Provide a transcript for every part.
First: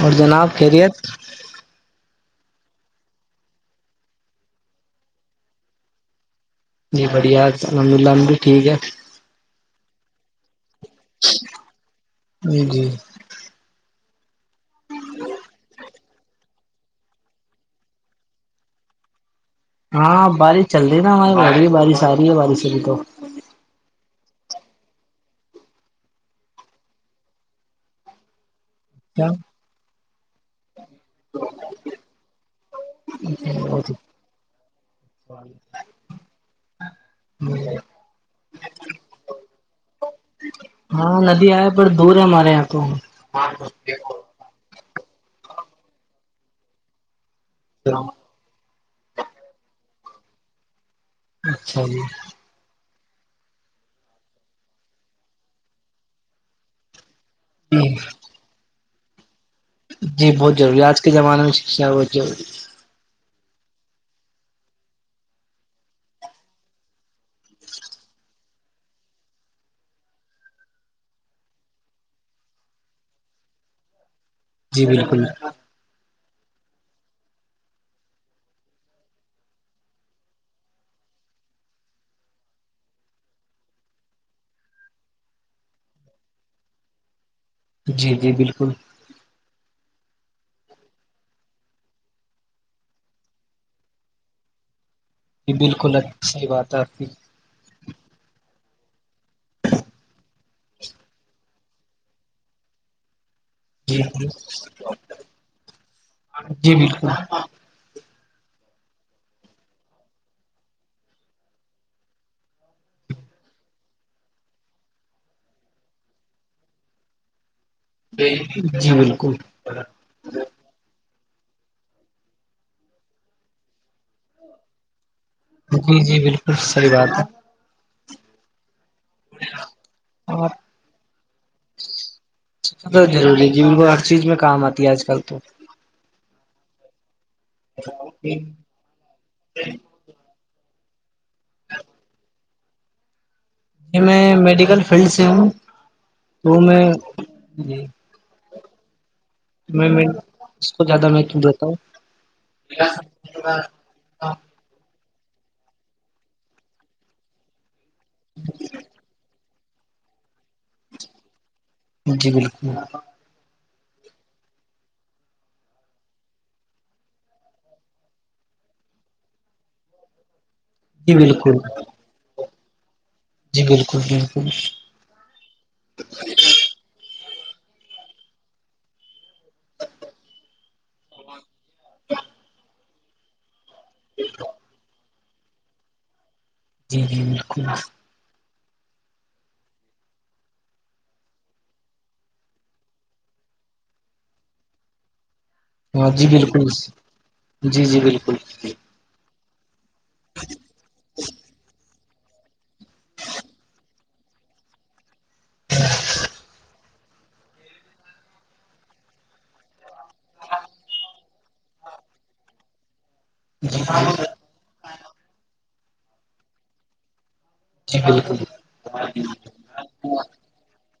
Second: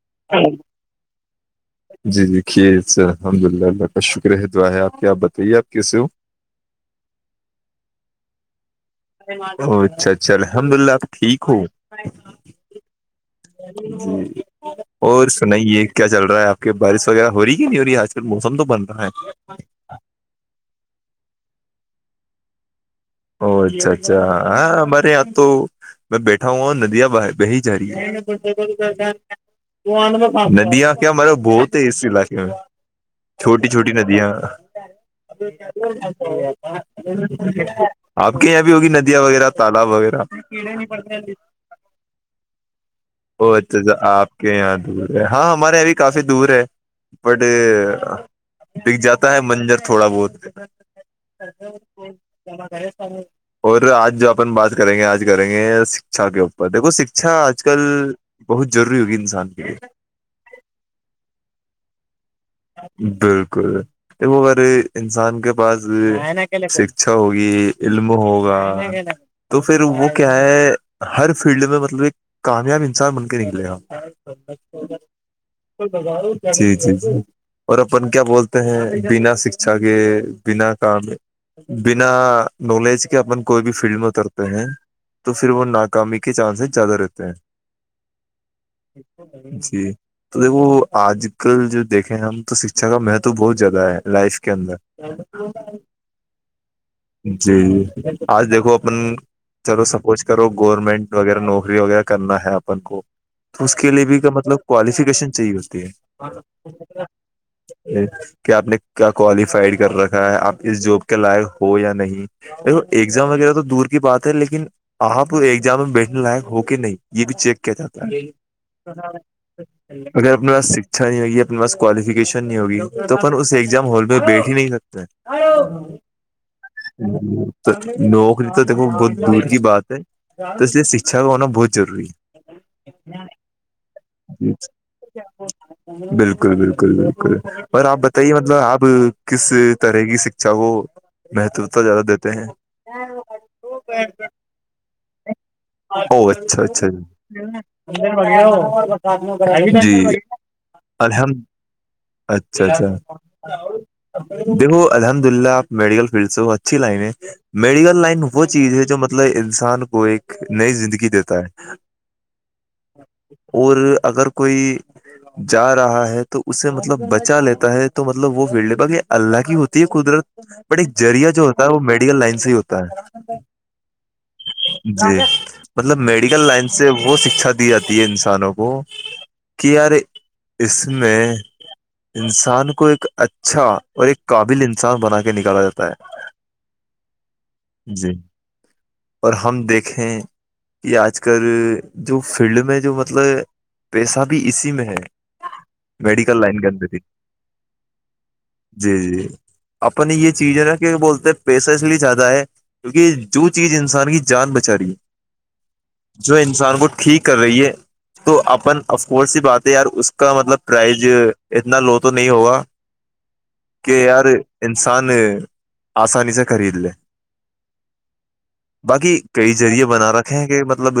اور جناب خیریت جی جی کھیر سے الحمد اللہ اللہ کا شکر ہے دعا ہے آپ کیا آپ بتائیے آپ کیسے ہو جی بڑھیا الحمد للہ عب بھی ٹھیک ہے او اچھا اچھا الحمد للہ آپ ٹھیک ہو ہے جی جی اور سنائیے کیا چل رہا ہے آپ کے بارش وغیرہ ہو رہی ہے کہ نہیں ہو رہی آج کل موسم تو بن رہا ہے ہاں بارش چل رہی نا ہمائی ہو رہی ہے بارش آ رہی ہے بارش ا بھی تو او اچھا اچھا ہاں ہمارے یہاں تو میں بیٹھا ہا ہ ندیاں ب بہی جا رہی ہے کیا ندی آں کیا مرے بہت ہے اس علاقے میں چھوٹی چھوٹی ندیاں آپ کے یہاں بھی ہوگی ندیاں وغیرہ تالاب وغیرہ بڑ دور ہے ہمارے یہاں کو ا اچھا اھا آپ کے یہاں دور ہے ہاں ہمارے یہاں بھی کافی دور ہے بٹ بک جاتا ہے منجر تھوڑا بہت اچھا جی [unintelligible] اور آج جو اپن بات کریں گے آج کریں گے شکچھا کے اوپر دیکو شکچھا آج آ کل جی بہت ضروری ہوگی انسان کے لیے جی بہت ضری آج کے زمانے میں شکھا بہت ضروری بالکل وہ اگر انسان کے پاس شکھا ہوگی علم ہوگا تو پھر وہ کیا ہے ہر فیلڈ میں مطلب ایک کامیاب انسان بن کے نکلے گا جی بالکل بگا جی جی ج اور اپن کیا بولتے ہیں بنا شکھا کے بنا کام بنا نالج کے اپن کوئی بھی فیلڈ میں اترتے ہیں تو پھر وہ ناکامی کے چانسز زیادہ رہتے ہیں جی جی بالکل جی تو دیکھو آج کل جو دیکھیں ہم تو شکچھا کا مہتو بہت زیادہ ہے لائف کے اندر یہ بالکل اچ صحی بات ہے آپ کی جی جی آج دیکھو اپن چلو سپوز کرو گورنمنٹ وغیرہ نوکری وغیرہ کرنا ہے اپن کو تو اس کے لیے بھی جی مطلب کوالیفیکیشن چاہیح ہوتی ہے جی بالکل کہ آپ نے کیا کوالیفائیڈ کر رکھا ہے آپ اس جاب کے لائق ہو یا نہیں دیکو ایگزام وغیرہ تو دور کی بات ہے لیکن آپ ایگزام میں بیٹھنے لائق ہو کے نہیں یہ بھی چیک کیا جاتا ہے جی بالکل اگر اپنے پس شکچھا نہیں ہوگی اپنے پاس کوالیفکیشن نہیں ہوگی تو پن اس ایگزام ہال میں بیٹھ ہی نہیں سکتے جی جی بالکل صحیح بات ہے نوکری تو دیکھو ب د کی بات ہے آپ تو اس سے شکچھا کا ہونا بہت ضروری ہے ضروری ج ان کو ہر چیز میں کام آتی ہے آج کل تو بالکل بالکل بالکل اور آپ جی بتائیے مطلب آپ کس طرح کی اچھا وہ مہتو تو زیادہ دیتے ہیں ج میں میڈیکل فیلڈ سے ہوں تو میں ج و ہو اور بس آد میں میں اس کو زیادہ مہتو الحمد دیتا ہوں اچھا اچھا دیکھو الحمد للہ آپ میڈیکل فیلڈ سے ہو اچھی لائن ہے میڈیکل لائن وہ چیز ہے جو مطلب انسان کو ایک نئی زندگی دیتا ہے جی بالکل اور اگر کوئی ج رہا ہے تو اسے مطلب بچا لیتا ہے تو مطلب وہ وڑ ل باغ یہ اللہ کی ہوتی ہے قدرت بٹ ایک جی جذریہ جو بالکل ہوتا ہے وہ میڈیکل لائن سے ہی ہوتا ہے جی بالکل بالکل جی مطلب میڈیکل لائن سے وہ شکھا دی جاتی ہے انسانوں کو کیا آار اس میں انسان کو ایک اچھا اور ایک قابل سان بنا کے نکالا جاتا ہے جی جی بالکل جی اور ہم دیکھیں کہ آج کل جو فیلڈ میں جو مطلب پیسہ بھی اسی میں ہے جی میڈیکل لائن بالکل کے اندر تھی جی جی بالکل جی جی اپنی یہ چیز ہے نا کہ بولتے ہیں پیسہ اس لیے جیادہ ہے کیونکہ جو چیز انسان کی جان بچا رہی ہے جو انسان کو ٹھیک کر رہی ہے تو اپن اف کورس س باتیں یار اس اس کا مطلب پرائز اتنا لو تو نہیں ہوگا جی کہ یار انسان آسانی سے خرید لے بالکل باقی کئی ذریعے بنا رکھے کہ مطلب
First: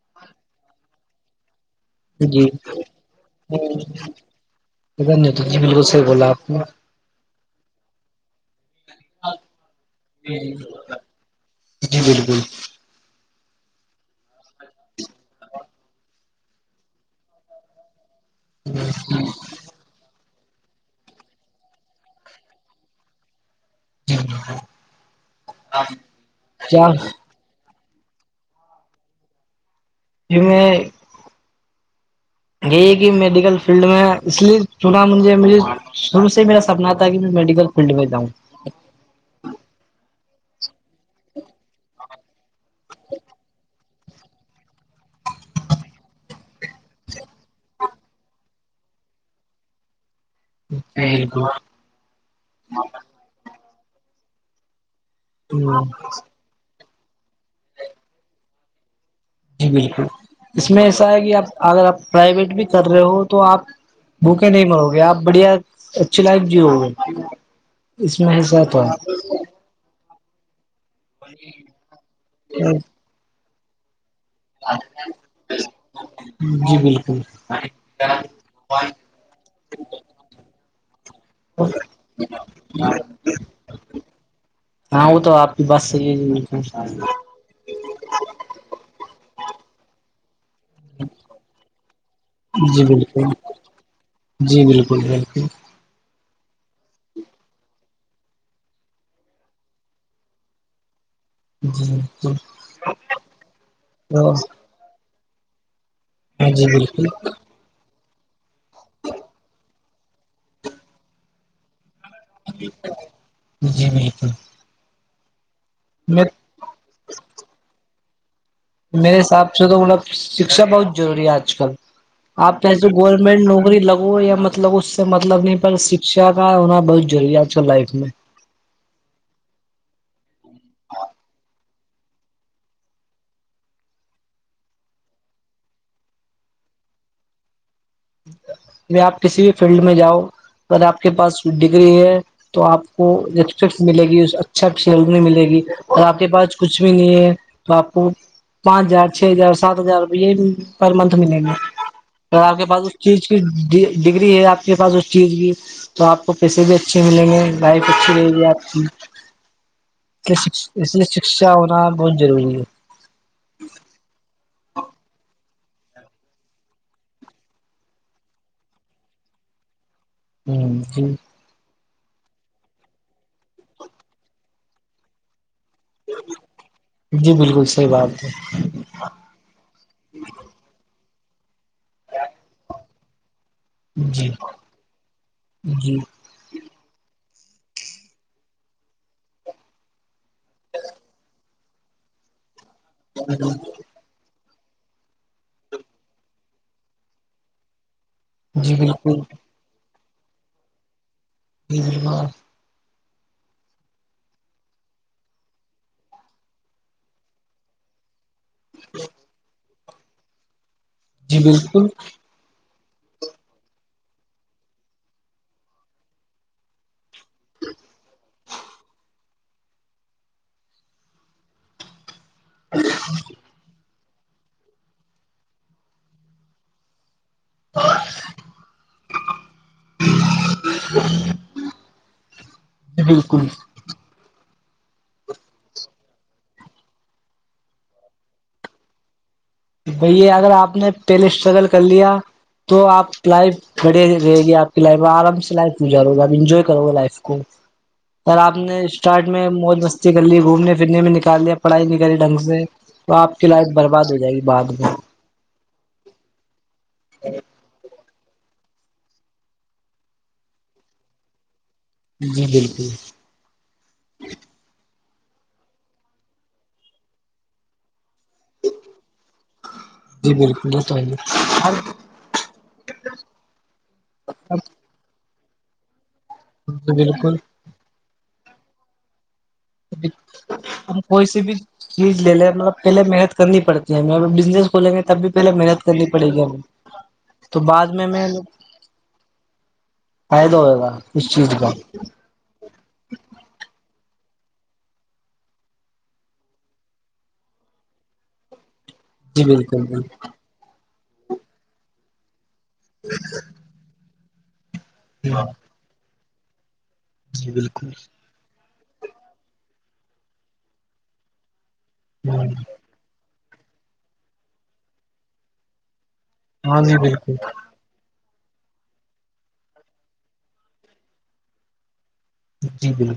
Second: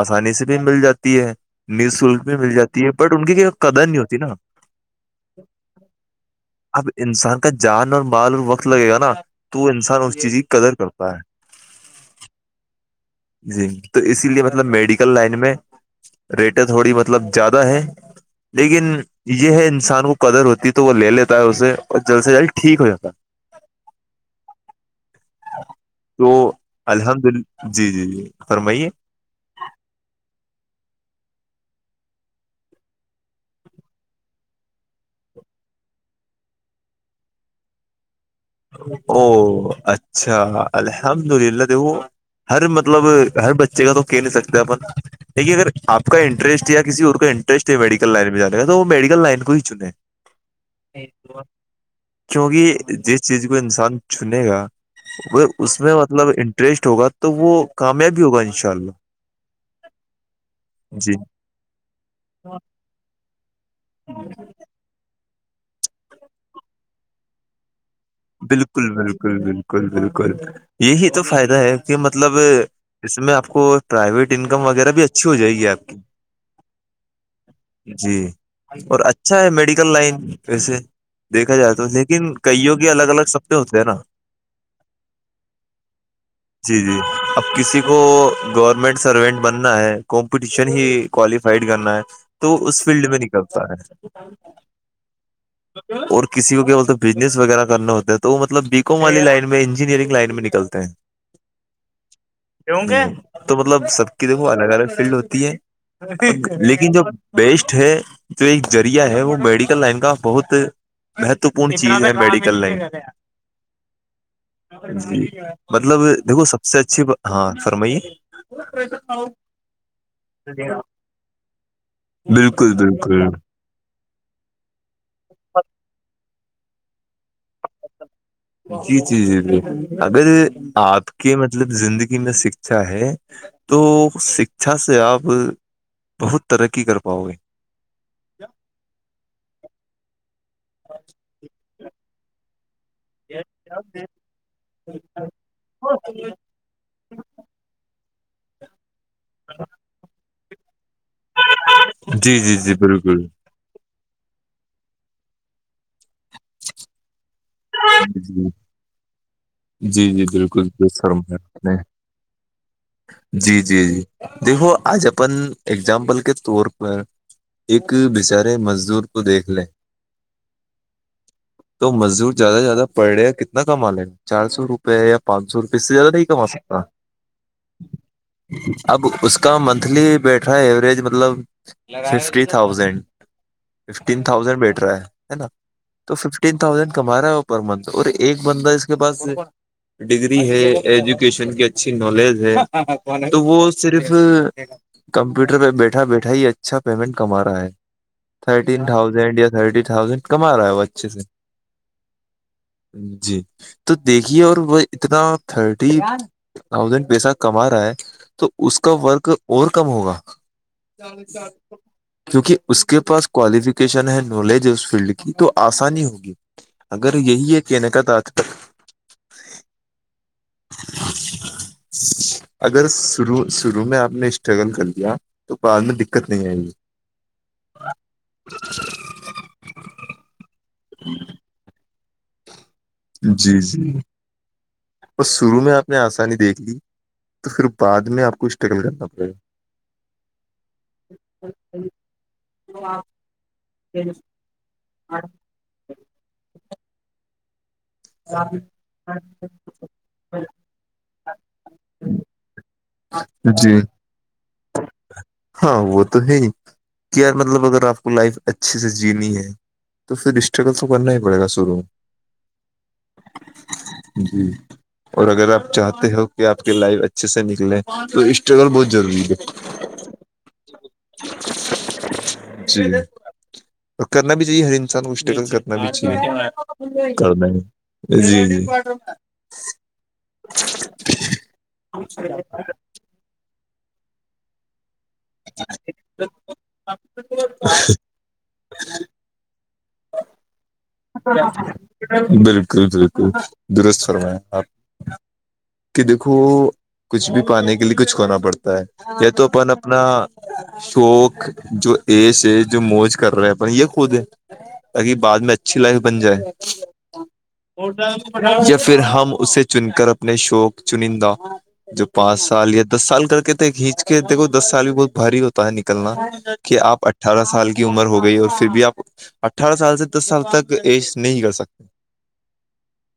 آسانی سے بھی مل جاتی ہے ن شلک بھی جی مل جاتی ہے بٹ ان کی کیا نہیں تو ج مل کو سے بولا آپ اب انسان کا جان اور مال اور وقت لگے گا نا تو وہ انسان اس چیز کی قدر کرتا ہے جی بالکل جی تو اسی لیے مطلب میڈیکل لائن میں ریٹیں تھوڑی مطلب زیادہ ہے لیکن یہ ہے انسان کو قدر ہوتی ہے تو وہ لے لیتا ہے اسے اور جلد سے جلد ٹھیک ہو جاتا ہے جی جاں تو کیا الحمد ال جی جی جی فرمائیے جی میں یہی کہ میڈیکل فیلڈ میں اس لیے چنا مجھے مجے شروع سے ہی میرا سپنا تھا کہ میں میڈیکل پنڈ میں جاں او اچھا الحمد للہ دو ہر مطلب ہر بچے کا تو کھیل نہیں سکتے اپپ دیکھیے اگر آپ کا انٹرسٹ یا کسی اور کا انٹرسٹ ہے میڈیکل لائن میں جانے کا تو وہ میڈیکل لائن کو ہی چنے بالکل کیونکہ جس چیز کو انسان چنے گا ا اس میں مطلب انٹرسٹ ہوگا تو وہ کامیابی ہوگا انشاء اللہ جی بالکل اس میں ایسا جی ہے کہ آپ اگر آپ پرائیویٹ بھی کر رہے ہو تو آپ بھوکے نہیں مرو گے آپ بڑھیا اچھی لائف جی گے اس میں ح س تو بالکل بالکل ہے بالکل بالکل یہی تو فائدہ ہے کہ مطلب ہے اس میں آپ کو پرائیویٹ انکم وغیرہ بھی اچھی ہو جائے گی آپ کی جی بالکل جی اور اچھ اچھا ہے میڈیکل لائن ویسے دیکھا جائے تو لیکن کئیوں کے الگ الگ سبتے ہوتے ہیں نا ہاں وہ تو آپ کی بات صحیح جی ہے جی اب کسی کو گورنمنٹ سروینٹ بننا ہے کمپٹیشن ہی کوالیفائڈ کرنا ہے تو اس جی فیلڈ میں بالکل نکلتا ہے جی بالکل بالکل اور کسی کو کیا بولتے بزنس وغیرہ کرنا ہوتا ہے تو وہ مطلب بییکم والی لائن میں انجینئرن لائن میں نکلتے ہیں کیک تو مطلب سب کی دیکھو جی الگ الگ فیلڈ ہوتی ہے بالکل جی لیکن جو بالکل بیسٹ ہے جو ایک ریعہ ہے وہ میڈ لائن کا بہت مہتپورن چیز ہے میڈیکل لائن جی بالکل جی مطلب دیکھو میرے سب سے اچھی ہاں فرمائیے میرے حساب سے تو مطلب شکھا بہت ضروری ہے آج کل آپ بالکل چسے بالکل گورنمنٹ نو لگو یا مطلب اس سے مطلب نہیں پر شکشا کا ہونا بہت ضری آپ لائف میں جی جی جی ب اگر آپ کے مطلب زندگی میں شکھا ہے تو شکھا سے آپ بہت ترقی کر پاؤ گے ج آپ کسی بھی فیلڈ میں جاؤ اگر آپ کے پاس ڈگری ہے تو آپ کو رپیکٹ ملے گی اچھا کھیل میں ملے گی اور آپ کے پاس کچھ بھی نہیں ہے تو آپو پانچ ہزار چھ ہزار سات ہزار یہ پر منتھ ملیں گے جی جی آپ کے جی پاس اس بالکل چیز کی ڈگری ہے آپ کے پاس اس چیز کی تو آپ کو پیسے بھی اچھے ملیں گے بائیک اچھی لے جی گی آپ کی جی جی کہ بالکل اس درست لیے فرمایا شکشا آپ نے ہونا بہت ضروری ہے جی جی جی دیکھو آج اپن اگزامپل کے طور پر ایک بچارے مزدور کو دیکھ لے ہوں جی تو مزدور زیادہ سے زیادہ پڑ رہے کتنا کما لیں گ چار سو روپ روپئے یا پانچ سو روپے اس سے زیادہ نہیں کما سکتا جی بالکل صحیح بات ہے اب اس کا منتھلی بیٹھ رہا ہے ایوریج مطلب ففٹی تھاؤزینڈ ففٹین جی تھازینڈ بیٹ رہا ہے نا جی تو ففٹین تھازینڈ کما رہا ہے وہ پر منتھ اور ایک بندہ اس کے پاس ڈگری ہے ایجوکیشن کی اچھی نالج ہے تو وہ صرف کمپیوٹر پہ بیٹھا بیٹھا ہی اچھا پیمنٹ کما رہا ہے جی تھرٹین بالکل تھاؤزینڈ یا تھرٹی تھاؤزینڈ کما رہا ہے وہ اچھے سے جیار جی تو دیکھیے اور وہ اتنا تھرٹی تھاؤزینڈ پیسہ کما رہا ہے تو اس کا ورک اور کم ہوگا جی بالکل کیونکہ اس کے پاس کوالیفکیشن ہے نالج اس فیلڈ کی تو آسانی ہوگی اگر یہی ہے کہنے کا تت تک اگر شروع شروع میں آپ نے اسٹرگل کر لیا تو بد میں دقت نہیں آئے گی ہ جی جی اور شروع میں آپ نے آسانی دیکھ لی تو پھر بعد میں آپ کو اسٹرگل کرنا پڑے گا بییا اگر آپ نے پہلے اسٹرگل کر لیا تو آپ لائف کھڑے رہے گی آپ کی لائف میں آرام سے لائف گو آپ انجوائے کرو گا لائف کو پر آپ نے اسٹارٹ میں مو م کر لی گھومنے پھرنے میں نکال لیا پڑھائی نکالی ڈھنگ سے تو آ کی گا لائف جی برباد ہو جائے گی بعد میںھر ہاں وہ تو ہے ہی کہ یار مطلب اگر آپ کو لائف اچھے سے جینی ہے تو پھر ڈسٹرگل تو کرنا ہی پڑ گا شروع میں جی بالکل جی اور اگر آپ چاہتے ہو کہ آپ کی لائف اچھے سے نکلیں تو اسٹرگل بہت ضروری ہے جی بالکل ہی تو نہیں جی اور کرنا بھی چاہیے ہر انسان گشٹکل کرنا بھی چاہیے کر بالکل د جی جی ہم کوئی سی بھی چیز لے لیں مطلب پہلے محنت کرنی پڑتی ہے ہم ا بزس کھولیں گے تب بھی پہلے محنت کرنی پڑے گی ہمب تو بعد میں میں فائد ا ہو ہو گا اس چیز کا بالکل بالکل درست فرماائیں آپ کہ دیکھو کچھ بھی پانے کے لیے کچھ کرنا پڑتا ہے یا جی تو اپن بالکل اپنا بالکل شوق جو ایس ہے جو موج کر رہا ہے اپن یہ خود ہے تاکہ بعد ہاں میں اچھی لائف بن جائے جی بالکل یا پھر ہم اسے چن کر اپنے شوق چنندہ جو پانچ سال ہاں یا دس سال کر کے تھے کھینچ کے دیکھو دس سال بھی بہت بھاری ہوتا ہے نکلنا کہ جی آپ بالکل اٹھارہ سال کے کی عمر ہو گئی اور پھر بھی آپ اٹھارہ سال سے دس سال تک ایج نہیں کر سکتے جی جی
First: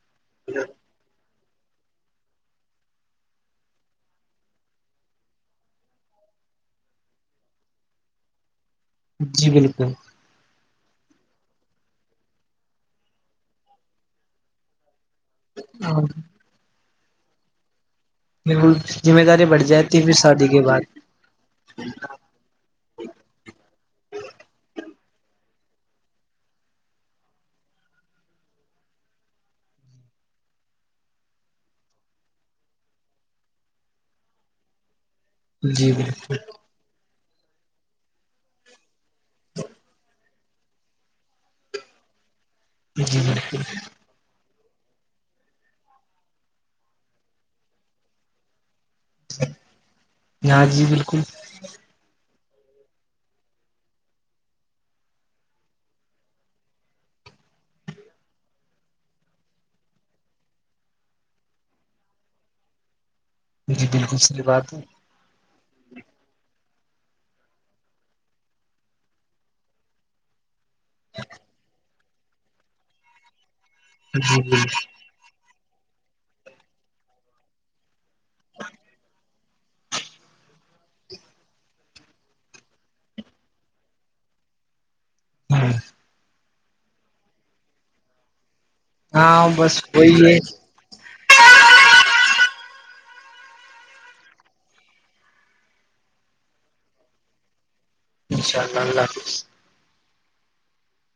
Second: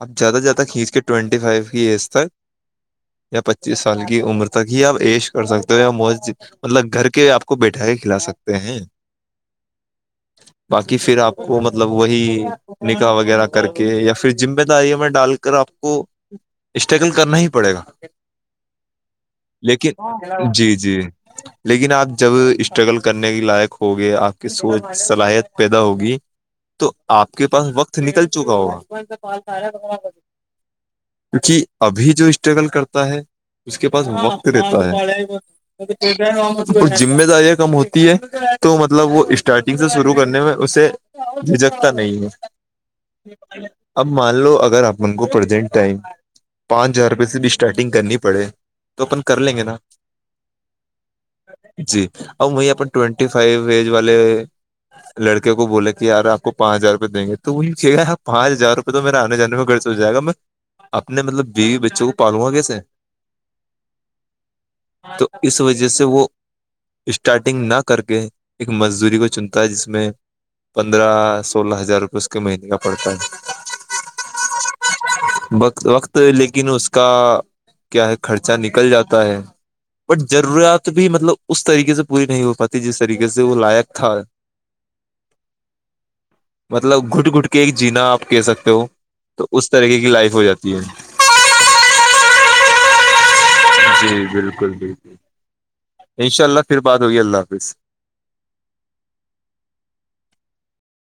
اب زیادہ سے زیادہ کھینچ کے ٹوئینٹی فائیو کی ایز تک یا پچیس سال کی عمر تک ہی آپ ایش کر سکتے ہو یا مو مطلب گھر کے آپ کو بیٹھا کے کھلا سکتے ہیں جی بالکل باقی پھر آپ کو مطلب وہی نکاح وغیرہ کر کے یا پھر ذمہ داریوں میں ڈال کر آپ کو اسٹرگل کرنا ہی پڑے گا بالکل ذمہ داری بڑھ جاتی ہے پھر شادی لیکن کے جی بعد جی لیکن آپ جب اسٹرگل کرنے کے لائق ہوگے آپ کی سوچ صلاحیت پیدا ہوگی تو آپ کے پاس وقت نکل چکا ہوگا کیونکہ ابھی جو اسٹرگل کرتا ہے اس کے پاس وقت دیتا ہے م جی پٹ بالکل ہو [unintelligible] وہ ذمہ داریاں کم ہوتی ہے تو مطلب وہ اسٹارٹنگ سے شرع کرنے میں اسے جھجکتا نہیں جی بالکل ہے اب مان لو اگر اپن کو پرزینٹ ٹائم پانچ ہزار روپئے سے بھی اسٹارٹنگ کرنی پڑے تو اپن کر لیں گے نا ہاں جی بالکل جی اور وہ اپ ٹینٹی فائیو ایج والے لڑکے کو بولے کہ ی آپ کو پانچ ہزار روپئے دیں گے تو وہی چے پانچ ہزار روپئے تو میرے آنے جان میں ٹوومرا خرچ تو جائے گا میں اپنے مطلب بیوی بچوں کو پالوں گا کیسے جی بالکل صحیح بات ہے تو اس وجہ سے وہ اسٹارٹنگ نہ کر کے ایک مزدوری کو چنتا ہے جس میں پندرہ سولہ ہزار روپئے اس کے مہینے کا پڑتا ہے [unintelligible] وقت وقت لیکن اس کا کیا ہے خرچہ نکل جاتا ہے بٹ ضروریات بھی مطلب اس طریقے سے پوری نہیں ہو پاتی جس طریقے سے وہ لائق تھا غغ [inaudible] ہاں مطلب گٹ گٹ کے ایک جینا آپ کہہ سکتے ہو تو ہاں اس بس طریقے کی وہی لائف ہو جاتی ہے جی بالکل بالکل انشاء اللہ پھر بات ہوگئی اللہ حافظ انناء اللہ اللہ حافظ